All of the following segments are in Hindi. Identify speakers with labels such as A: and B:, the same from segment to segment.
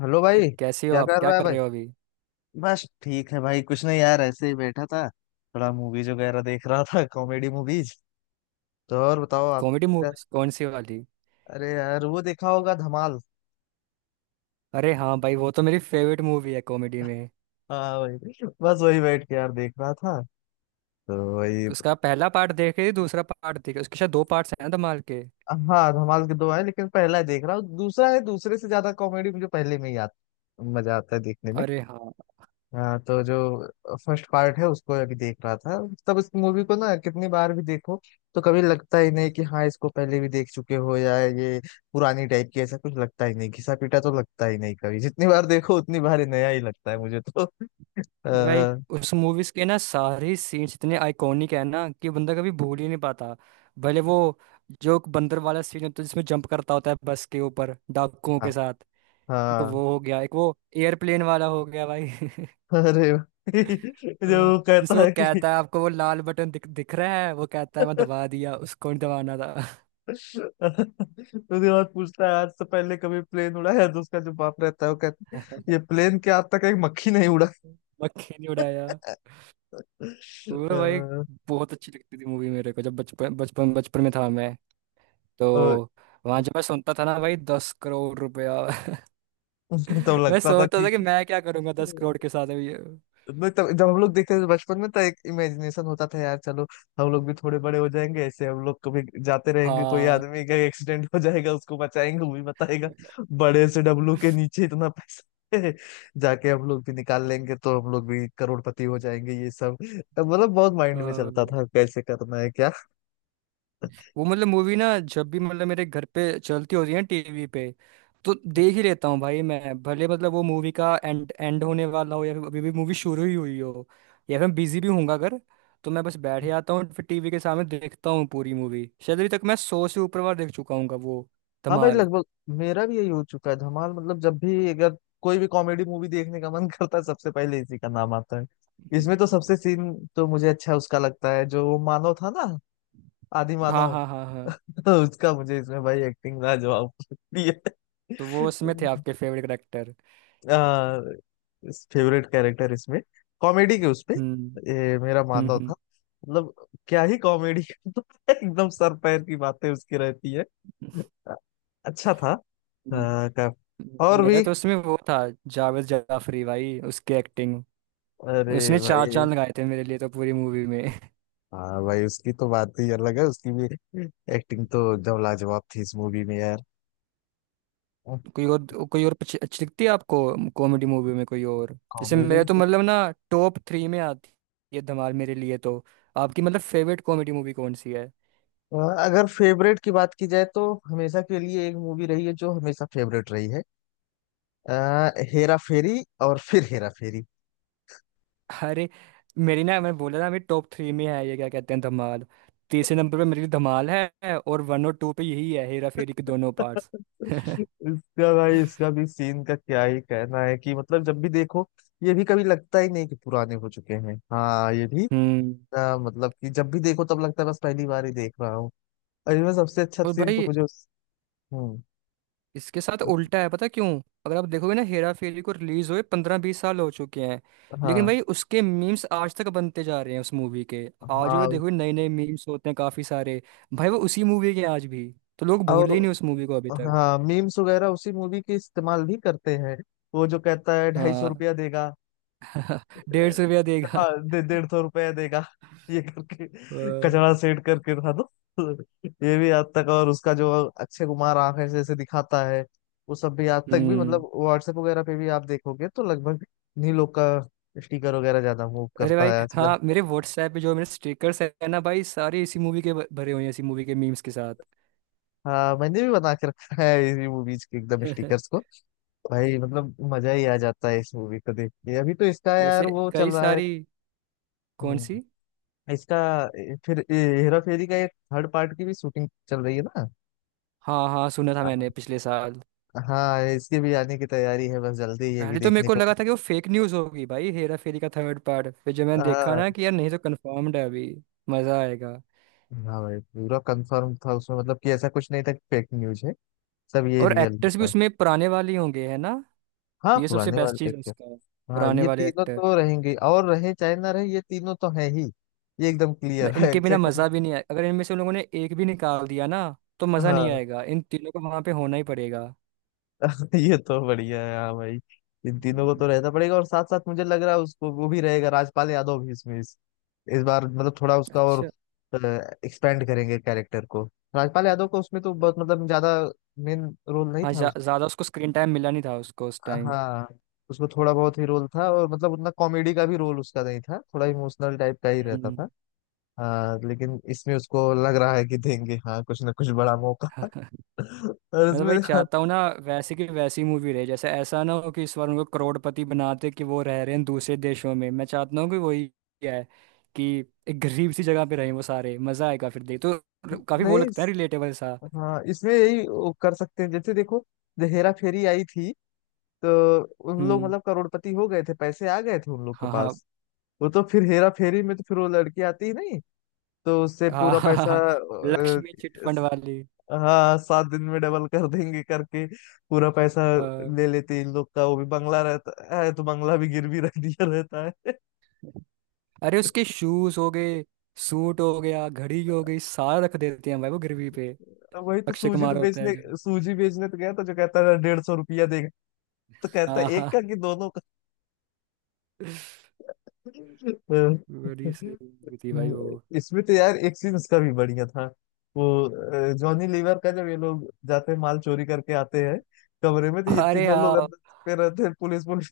A: हेलो
B: ये
A: भाई।
B: कैसी हो
A: क्या
B: आप,
A: कर
B: क्या
A: रहा है
B: कर
A: भाई।
B: रहे हो अभी।
A: बस ठीक है भाई, कुछ नहीं यार, ऐसे ही बैठा था थोड़ा मूवीज वगैरह देख रहा था कॉमेडी मूवीज। तो और बताओ आप।
B: कॉमेडी
A: क्या-
B: मूवीज कौन सी वाली?
A: अरे यार, वो देखा होगा धमाल।
B: अरे हाँ भाई वो तो मेरी फेवरेट मूवी है कॉमेडी में।
A: हाँ भाई, बस वही बैठ के यार देख रहा था, तो वही।
B: उसका पहला पार्ट देखे दूसरा पार्ट देखे, उसके शायद दो पार्ट्स हैं ना धमाल के।
A: हाँ, धमाल के दो है लेकिन पहला है देख रहा हूँ, दूसरा है। दूसरे से ज्यादा कॉमेडी मुझे पहले में ही आता, मजा आता है देखने में।
B: अरे हाँ।
A: हाँ तो जो फर्स्ट पार्ट है उसको अभी देख रहा था। तब इस मूवी को ना कितनी बार भी देखो तो कभी लगता ही नहीं कि हाँ इसको पहले भी देख चुके हो या ये पुरानी टाइप की, ऐसा कुछ लगता ही नहीं। घिसा पीटा तो लगता ही नहीं कभी, जितनी बार देखो उतनी बार ही नया ही लगता है मुझे तो।
B: अरे भाई
A: आ,
B: उस मूवीज के ना सारे सीन्स इतने आइकॉनिक है ना कि बंदा कभी भूल ही नहीं पाता। भले वो जो बंदर वाला सीन होता है जिसमें जंप करता होता है बस के ऊपर डाकुओं
A: हाँ,
B: के साथ। एक
A: हाँ।
B: वो हो गया, एक वो एयरप्लेन वाला हो गया भाई।
A: अरे भाई, जो
B: अ,
A: वो कहता
B: जिसमें वो
A: है कि
B: कहता है आपको वो लाल बटन दिख दिख रहा है, वो कहता है मैं दबा दिया, उसको नहीं दबाना था।
A: उसके बाद पूछता है आज से पहले कभी प्लेन उड़ाया, तो उसका जो बाप रहता है वो कहता है ये प्लेन के आज तक एक मक्खी नहीं उड़ा।
B: मक्खी नहीं उड़ाया। वो तो भाई बहुत अच्छी लगती थी मूवी मेरे को जब बचपन बचपन बचपन में था मैं। तो
A: अ,
B: वहां जब मैं सुनता था ना भाई 10 करोड़ रुपया।
A: तब
B: मैं
A: लगता था
B: सोचता
A: कि
B: था कि मैं क्या करूंगा 10 करोड़ के साथ अभी।
A: मैं तब जब हम लोग देखते थे बचपन में, तो एक इमेजिनेशन होता था यार। चलो हम लोग भी थोड़े बड़े हो जाएंगे, ऐसे हम लोग कभी जाते रहेंगे, कोई
B: हाँ।
A: आदमी का एक्सीडेंट हो जाएगा उसको बचाएंगे, वो भी बताएगा बड़े से डब्लू के नीचे इतना पैसा है, जाके हम लोग भी निकाल लेंगे, तो हम लोग भी करोड़पति हो जाएंगे। ये सब मतलब बहुत माइंड में
B: हाँ।
A: चलता था कैसे करना है क्या।
B: वो मतलब मूवी ना जब भी मतलब मेरे घर पे चलती होती है ना टीवी पे, तो देख ही लेता हूँ भाई मैं, भले मतलब वो मूवी का एंड एंड होने वाला हो या फिर अभी भी मूवी शुरू ही हुई हो, या फिर मैं बिजी भी हूँगा अगर, तो मैं बस बैठ जाता हूँ फिर टीवी के सामने देखता हूँ पूरी मूवी। शायद अभी तक मैं 100 से ऊपर बार देख चुका हूँ वो
A: हाँ भाई
B: धमाल।
A: लगभग मेरा भी यही हो चुका है धमाल। मतलब जब भी अगर कोई भी कॉमेडी मूवी देखने का मन करता है सबसे पहले इसी का नाम आता है। इसमें तो सबसे सीन तो मुझे अच्छा उसका लगता है जो वो मानव था ना, आदि
B: हाँ
A: मानव।
B: हाँ हाँ हाँ।
A: तो उसका मुझे इसमें भाई एक्टिंग लाजवाब लगती है।
B: तो वो उसमें थे आपके फेवरेट करेक्टर?
A: आ, फेवरेट कैरेक्टर इसमें कॉमेडी के उसपे
B: हम्म
A: ये मेरा मानव
B: हम्म।
A: था मतलब। क्या ही कॉमेडी एकदम सर पैर की बातें उसकी रहती है। अच्छा था
B: हम्म।
A: और
B: मेरा
A: भी।
B: तो उसमें वो था जावेद जाफरी भाई, उसकी एक्टिंग।
A: अरे
B: उसने चार
A: भाई,
B: चांद लगाए थे मेरे लिए तो पूरी मूवी में।
A: हाँ भाई उसकी तो बात ही अलग है, उसकी भी एक्टिंग तो एकदम लाजवाब थी इस मूवी में यार।
B: कोई और कोई और अच्छी अच्छी लगती है आपको कॉमेडी मूवी में कोई और? जैसे
A: कॉमेडी।
B: मेरे तो मतलब ना टॉप 3 में आती है धमाल मेरे लिए तो। आपकी मतलब फेवरेट कॉमेडी मूवी कौन सी है?
A: अगर फेवरेट की बात की जाए तो हमेशा के लिए एक मूवी रही है जो हमेशा फेवरेट रही है, हेरा फेरी। और फिर हेरा फेरी।
B: अरे मेरी ना, मैं बोला ना, मेरी टॉप 3 में है ये क्या कहते हैं धमाल। तीसरे नंबर पे मेरी धमाल है और 1 और 2 पे यही है हेरा फेरी के दोनों पार्ट्स।
A: इसका भाई इसका भी सीन का क्या ही कहना है कि मतलब जब भी देखो ये भी कभी लगता ही नहीं कि पुराने हो चुके हैं। हाँ ये भी,
B: हम्म।
A: मतलब कि जब भी देखो तब लगता है बस पहली बार ही देख रहा हूँ। और इनमें सबसे अच्छा
B: और
A: सीन तो
B: भाई
A: मुझे हम्म।
B: इसके साथ उल्टा है, पता क्यों? अगर आप देखोगे ना, हेरा फेरी को रिलीज हुए 15-20 साल हो चुके हैं, लेकिन
A: हाँ,
B: भाई उसके मीम्स आज तक बनते जा रहे हैं उस मूवी के। आज भी
A: हाँ।
B: देखोगे नए नए मीम्स होते हैं काफी सारे भाई वो उसी मूवी के हैं आज भी। तो लोग
A: और
B: भूले ही नहीं उस मूवी को अभी तक।
A: हाँ, मीम्स वगैरह उसी मूवी के इस्तेमाल भी करते हैं। वो जो कहता है ढाई सौ
B: हाँ।
A: रुपया देगा।
B: 150 रुपया देगा।
A: हाँ दे 150 रुपया देगा, ये करके
B: वाह।
A: कचरा सेट करके था दो। ये भी आज तक, और उसका जो अक्षय कुमार आंखें से ऐसे दिखाता है वो सब भी आज तक भी,
B: हम्म।
A: मतलब व्हाट्सएप वगैरह पे भी आप देखोगे तो लगभग इन्हीं लोग का स्टिकर वगैरह ज्यादा मूव
B: अरे
A: करता
B: भाई
A: है आजकल।
B: हाँ, मेरे व्हाट्सएप पे जो मेरे स्टिकर्स है ना भाई, सारे इसी मूवी के भरे हुए हैं इसी मूवी के मीम्स के साथ।
A: हाँ, मैंने भी बना के रखा है इसी मूवीज के एकदम स्टिकर्स को। भाई मतलब मजा ही आ जाता है इस मूवी को देख के। अभी तो इसका यार
B: जैसे
A: वो चल
B: कई
A: रहा है।
B: सारी कौन
A: हम्म,
B: सी?
A: इसका ए, फिर ए, हेरा फेरी का एक थर्ड पार्ट की भी शूटिंग चल रही है ना।
B: हाँ हाँ, सुना था मैंने पिछले साल।
A: हाँ इसके भी आने की तैयारी है, बस जल्दी ये भी
B: पहले तो मेरे
A: देखने
B: को
A: को
B: लगा था कि वो फेक न्यूज होगी भाई, हेरा फेरी का थर्ड पार्ट, फिर जब मैंने देखा
A: हाँ।
B: ना कि यार नहीं तो कंफर्म्ड है अभी। मजा आएगा।
A: हाँ भाई पूरा कंफर्म था उसमें, मतलब कि ऐसा कुछ नहीं था कि फेक न्यूज है, सब ये
B: और
A: रियल
B: एक्टर्स भी
A: था।
B: उसमें पुराने वाले ही होंगे है ना?
A: हाँ
B: ये सबसे
A: पुराने
B: बेस्ट
A: वाले
B: चीज है उसका।
A: हाँ
B: पुराने
A: ये
B: वाले
A: तीनों
B: एक्टर।
A: तो रहेंगे, और रहे चाहे ना रहे, ये तीनों तो हैं ही। ये एकदम क्लियर है,
B: इनके बिना
A: अक्षय
B: मजा
A: कुमार।
B: भी नहीं आएगा, अगर इनमें से उन लोगों ने एक भी निकाल दिया ना, तो मजा नहीं
A: हाँ
B: आएगा, इन तीनों को वहां पे होना ही पड़ेगा।
A: ये तो बढ़िया है हाँ भाई। इन तीनों को
B: हम्म,
A: तो रहना पड़ेगा। और साथ साथ मुझे लग रहा है उसको वो भी रहेगा, राजपाल यादव भी इसमें, इस बार मतलब थोड़ा उसका और
B: अच्छा।
A: एक्सपेंड करेंगे कैरेक्टर को। राजपाल यादव को उसमें तो बहुत मतलब ज्यादा मेन रोल नहीं
B: हाँ
A: था उस,
B: ज्यादा उसको स्क्रीन टाइम मिला नहीं था उसको उस टाइम।
A: हाँ उसमें थोड़ा बहुत ही रोल था, और मतलब उतना कॉमेडी का भी रोल उसका नहीं था, थोड़ा इमोशनल टाइप का ही रहता
B: हम्म।
A: था। हाँ लेकिन इसमें उसको लग रहा है कि देंगे हाँ कुछ ना कुछ बड़ा मौका। और
B: मैं तो
A: इसमें
B: भाई
A: हाँ,
B: चाहता हूँ ना वैसे की वैसी मूवी रहे, जैसे ऐसा ना हो कि इस बार उनको करोड़पति बनाते कि वो रह रहे हैं दूसरे देशों में, मैं चाहता हूँ कि वही है, कि एक गरीब सी जगह पे रहें वो सारे, मजा आएगा फिर देख तो, काफी वो
A: नहीं,
B: लगता है रिलेटेबल सा।
A: हाँ इसमें यही वो कर सकते हैं। जैसे देखो जब हेरा फेरी आई थी तो उन लोग
B: हम्म।
A: मतलब करोड़पति हो गए थे, पैसे आ गए थे उन लोग के
B: हाँ हाँ
A: पास। वो तो फिर हेरा फेरी में तो फिर वो लड़की आती ही नहीं, तो उससे
B: हाँ
A: पूरा
B: हाँ। हाँ,
A: पैसा
B: हाँ। लक्ष्मी चिटफंड
A: इस-
B: वाली।
A: हाँ 7 दिन में डबल कर देंगे करके पूरा पैसा
B: अ,
A: ले लेते इन लोग का। वो भी बंगला रहता है तो बंगला भी गिरवी रख दिया रहता है।
B: अरे उसके शूज हो गए, सूट हो गया, घड़ी हो गई, सारा रख देते हैं भाई वो गिरवी पे।
A: वही तो
B: अक्षय कुमार होता है जो।
A: सूजी बेचने तो गया तो जो कहता है 150 रुपया देगा, तो कहता है
B: हाँ हाँ।
A: एक का कि दोनों का।
B: बड़ी सही movie थी भाई वो।
A: इसमें तो यार एक सीन उसका भी बढ़िया था, वो जॉनी लीवर का। जब ये लोग जाते हैं माल चोरी करके आते हैं कमरे में तो ये
B: अरे
A: तीनों लोग
B: हाँ।
A: अंदर छुपे रहते हैं, पुलिस पुलिस।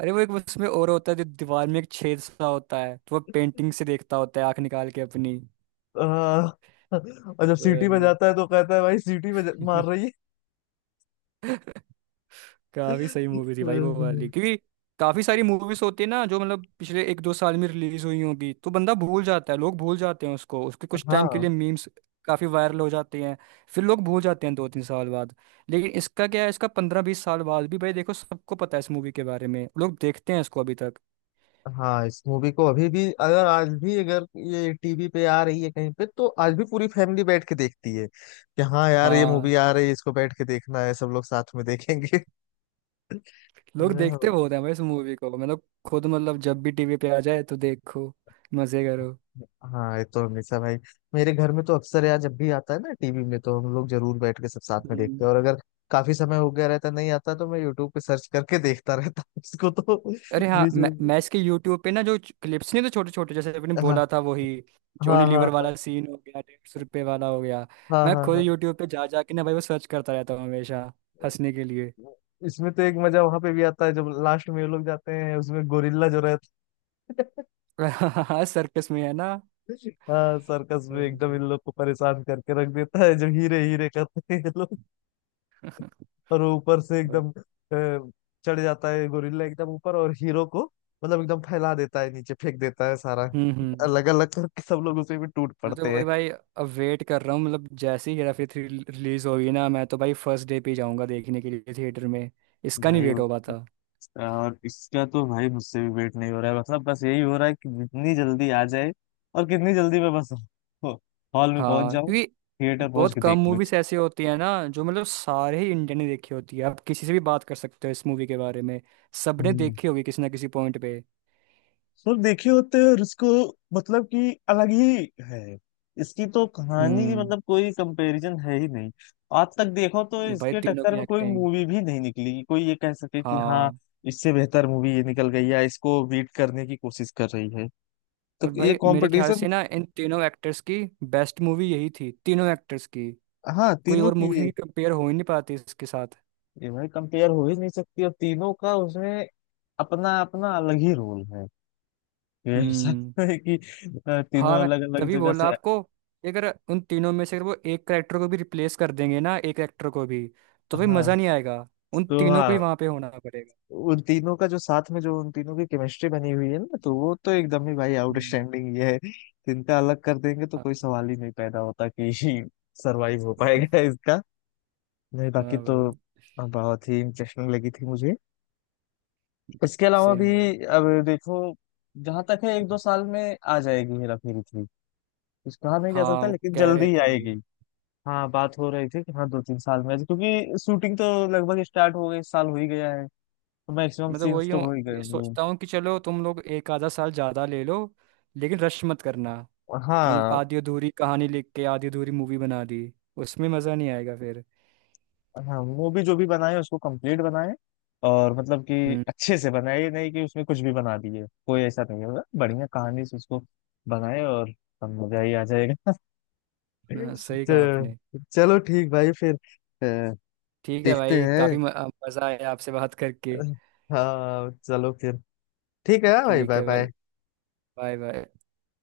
B: अरे वो एक उसमें और होता है, जो दीवार में एक छेद सा होता है तो वो पेंटिंग से देखता होता है आंख निकाल के अपनी।
A: आ, और जब सीटी
B: वही।
A: बजाता है तो कहता है भाई सीटी बजा मार रही है।
B: काफी सही मूवी थी भाई वो वाली, क्योंकि काफी सारी मूवीज होती है ना जो मतलब पिछले एक दो साल में रिलीज हुई होंगी, तो बंदा भूल जाता है, लोग भूल जाते हैं उसको, उसके कुछ टाइम के
A: हाँ,
B: लिए मीम्स काफी वायरल हो जाते हैं, फिर लोग भूल जाते हैं दो तीन साल बाद। लेकिन इसका क्या है, इसका 15-20 साल बाद भी भाई देखो सबको पता है इस मूवी के बारे में, लोग देखते हैं इसको अभी तक।
A: हाँ इस मूवी को अभी भी, अगर आज भी अगर ये टीवी पे आ रही है कहीं पे, तो आज भी पूरी फैमिली बैठ के देखती है कि हाँ यार ये
B: हाँ।
A: मूवी आ रही है इसको बैठ के देखना है, सब लोग साथ में देखेंगे।
B: लोग देखते बहुत हैं भाई इस मूवी को, मैं तो खुद मतलब जब भी टीवी पे आ जाए तो देखो, मजे करो।
A: हाँ ये तो हमेशा भाई, मेरे घर में तो अक्सर यार जब भी आता है ना टीवी में तो हम लोग जरूर बैठ के सब साथ में देखते
B: हम्म।
A: हैं। और अगर काफी समय हो गया रहता नहीं आता, तो मैं यूट्यूब पे सर्च करके देखता रहता हूँ इसको तो
B: अरे हाँ,
A: बीच
B: मैं
A: बीच।
B: मैं इसके यूट्यूब पे ना जो क्लिप्स नहीं तो छोटे छोटे, जैसे आपने
A: हाँ,
B: बोला था वही
A: हाँ,
B: जॉनी
A: हाँ।
B: लीवर
A: हाँ,
B: वाला सीन हो गया, 150 रुपये वाला हो गया।
A: हाँ,
B: मैं
A: हाँ,
B: खुद
A: हाँ।
B: यूट्यूब पे जा जा के ना भाई वो सर्च करता रहता हूँ हमेशा, हंसने के लिए।
A: इसमें तो एक मजा वहां पे भी आता है जब लास्ट में ये लोग जाते हैं, उसमें गोरिल्ला जो रहता है।
B: हाँ सर्कस में है ना।
A: हाँ सर्कस में एकदम इन
B: हम्म,
A: लोग को परेशान करके रख देता है जब हीरे हीरे करते हैं। और वो ऊपर से
B: हम्म।
A: एकदम चढ़ जाता है गोरिल्ला एकदम ऊपर, और हीरो को मतलब एकदम फैला देता है, नीचे फेंक देता है, सारा
B: हम्म।
A: अलग अलग करके सब लोग उसे भी टूट
B: मैं तो
A: पड़ते
B: वही
A: हैं।
B: भाई अब वेट कर रहा हूँ, मतलब जैसे ही हेरा फेरी 3 रिलीज होगी ना, मैं तो भाई फर्स्ट डे पे ही जाऊंगा देखने के लिए थिएटर में। इसका नहीं
A: भाई,
B: वेट हो पाता।
A: और इसका तो भाई मुझसे भी वेट नहीं हो रहा है, मतलब बस यही हो रहा है कि जितनी जल्दी आ जाए, और कितनी जल्दी मैं बस हॉल में पहुंच
B: हाँ,
A: जाऊं,
B: क्योंकि
A: थिएटर पहुंच
B: बहुत
A: के देख
B: कम मूवीज ऐसी होती है ना जो मतलब सारे ही इंडियन ने देखी होती है, आप किसी से भी बात कर सकते हो इस मूवी के बारे में, सबने
A: लूं।
B: देखी होगी किसी ना किसी पॉइंट पे।
A: सर देखे होते हैं, और इसको मतलब कि अलग ही है। इसकी तो कहानी की
B: हम्म।
A: मतलब कोई कंपैरिजन है ही नहीं। आज तक देखो तो
B: भाई
A: इसके
B: तीनों
A: टक्कर
B: की
A: में कोई
B: एक्टिंग।
A: मूवी भी नहीं निकली कि कोई ये कह सके कि हाँ
B: हाँ
A: इससे बेहतर मूवी ये निकल गई, या इसको बीट करने की कोशिश कर रही है। तो
B: और
A: ये
B: भाई मेरे ख्याल
A: कंपटीशन,
B: से ना इन तीनों एक्टर्स की बेस्ट मूवी यही थी तीनों एक्टर्स की।
A: हाँ
B: कोई
A: तीनों
B: और
A: की
B: मूवी
A: ये।
B: से कंपेयर हो ही नहीं पाती इसके साथ।
A: ये भाई कंपेयर हो ही नहीं सकती, और तीनों का उसमें अपना अपना अलग ही रोल है। ये ऐसा
B: हम्म।
A: है कि
B: हाँ
A: तीनों
B: मैं
A: अलग अलग
B: तभी
A: जगह
B: बोला
A: से।
B: आपको कि अगर उन तीनों में से अगर वो एक करेक्टर को भी रिप्लेस कर देंगे ना, एक एक्टर को भी, तो भाई मज़ा
A: हाँ
B: नहीं आएगा, उन
A: तो
B: तीनों को
A: हाँ,
B: ही वहाँ पे होना पड़ेगा।
A: उन तीनों का जो साथ में, जो उन तीनों की केमिस्ट्री बनी हुई है ना तो वो तो एकदम ही भाई
B: हम्म,
A: आउटस्टैंडिंग ये है। तो इनका अलग कर देंगे तो
B: हाँ।
A: कोई सवाल ही नहीं पैदा होता कि सरवाइव हो पाएगा इसका। नहीं, बाकी
B: हाँ
A: तो
B: भाई।
A: बहुत ही इंटरेस्टिंग लगी थी मुझे इसके अलावा भी।
B: सेम भाई।
A: अब देखो जहां तक है 1-2 साल में आ जाएगी हेरा फेरी थ्री। कुछ कहा नहीं जा
B: हाँ
A: सकता
B: वो
A: लेकिन
B: कह
A: जल्दी
B: रहे
A: ही
B: थे वो।
A: आएगी। हाँ बात हो रही थी कि हाँ 2-3 साल में आ जाए, क्योंकि शूटिंग तो लगभग स्टार्ट हो गई, इस साल हो ही गया है, तो मैक्सिमम
B: मैं तो
A: सीन्स
B: वही
A: तो
B: हूँ,
A: हो ही गए
B: ये
A: होंगे।
B: सोचता हूँ कि चलो तुम लोग एक आधा साल ज़्यादा ले लो, लेकिन रश मत करना, कि मतलब
A: हाँ,
B: आधी अधूरी कहानी लिख के आधी अधूरी मूवी बना दी, उसमें मज़ा नहीं आएगा फिर।
A: हाँ मूवी जो भी बनाए उसको कंप्लीट बनाए, और मतलब कि
B: हम्म।
A: अच्छे से बनाए, ये नहीं कि उसमें कुछ भी बना दिए। कोई ऐसा नहीं होगा, बढ़िया कहानी से उसको बनाए और सब मजा ही आ जाएगा।
B: हाँ, सही कहा
A: तो
B: आपने।
A: चलो ठीक भाई फिर,
B: ठीक है
A: देखते
B: भाई,
A: हैं।
B: काफ़ी मज़ा आया आपसे बात करके।
A: हाँ चलो फिर, ठीक है भाई,
B: ठीक
A: बाय
B: है भाई
A: बाय।
B: Bye bye.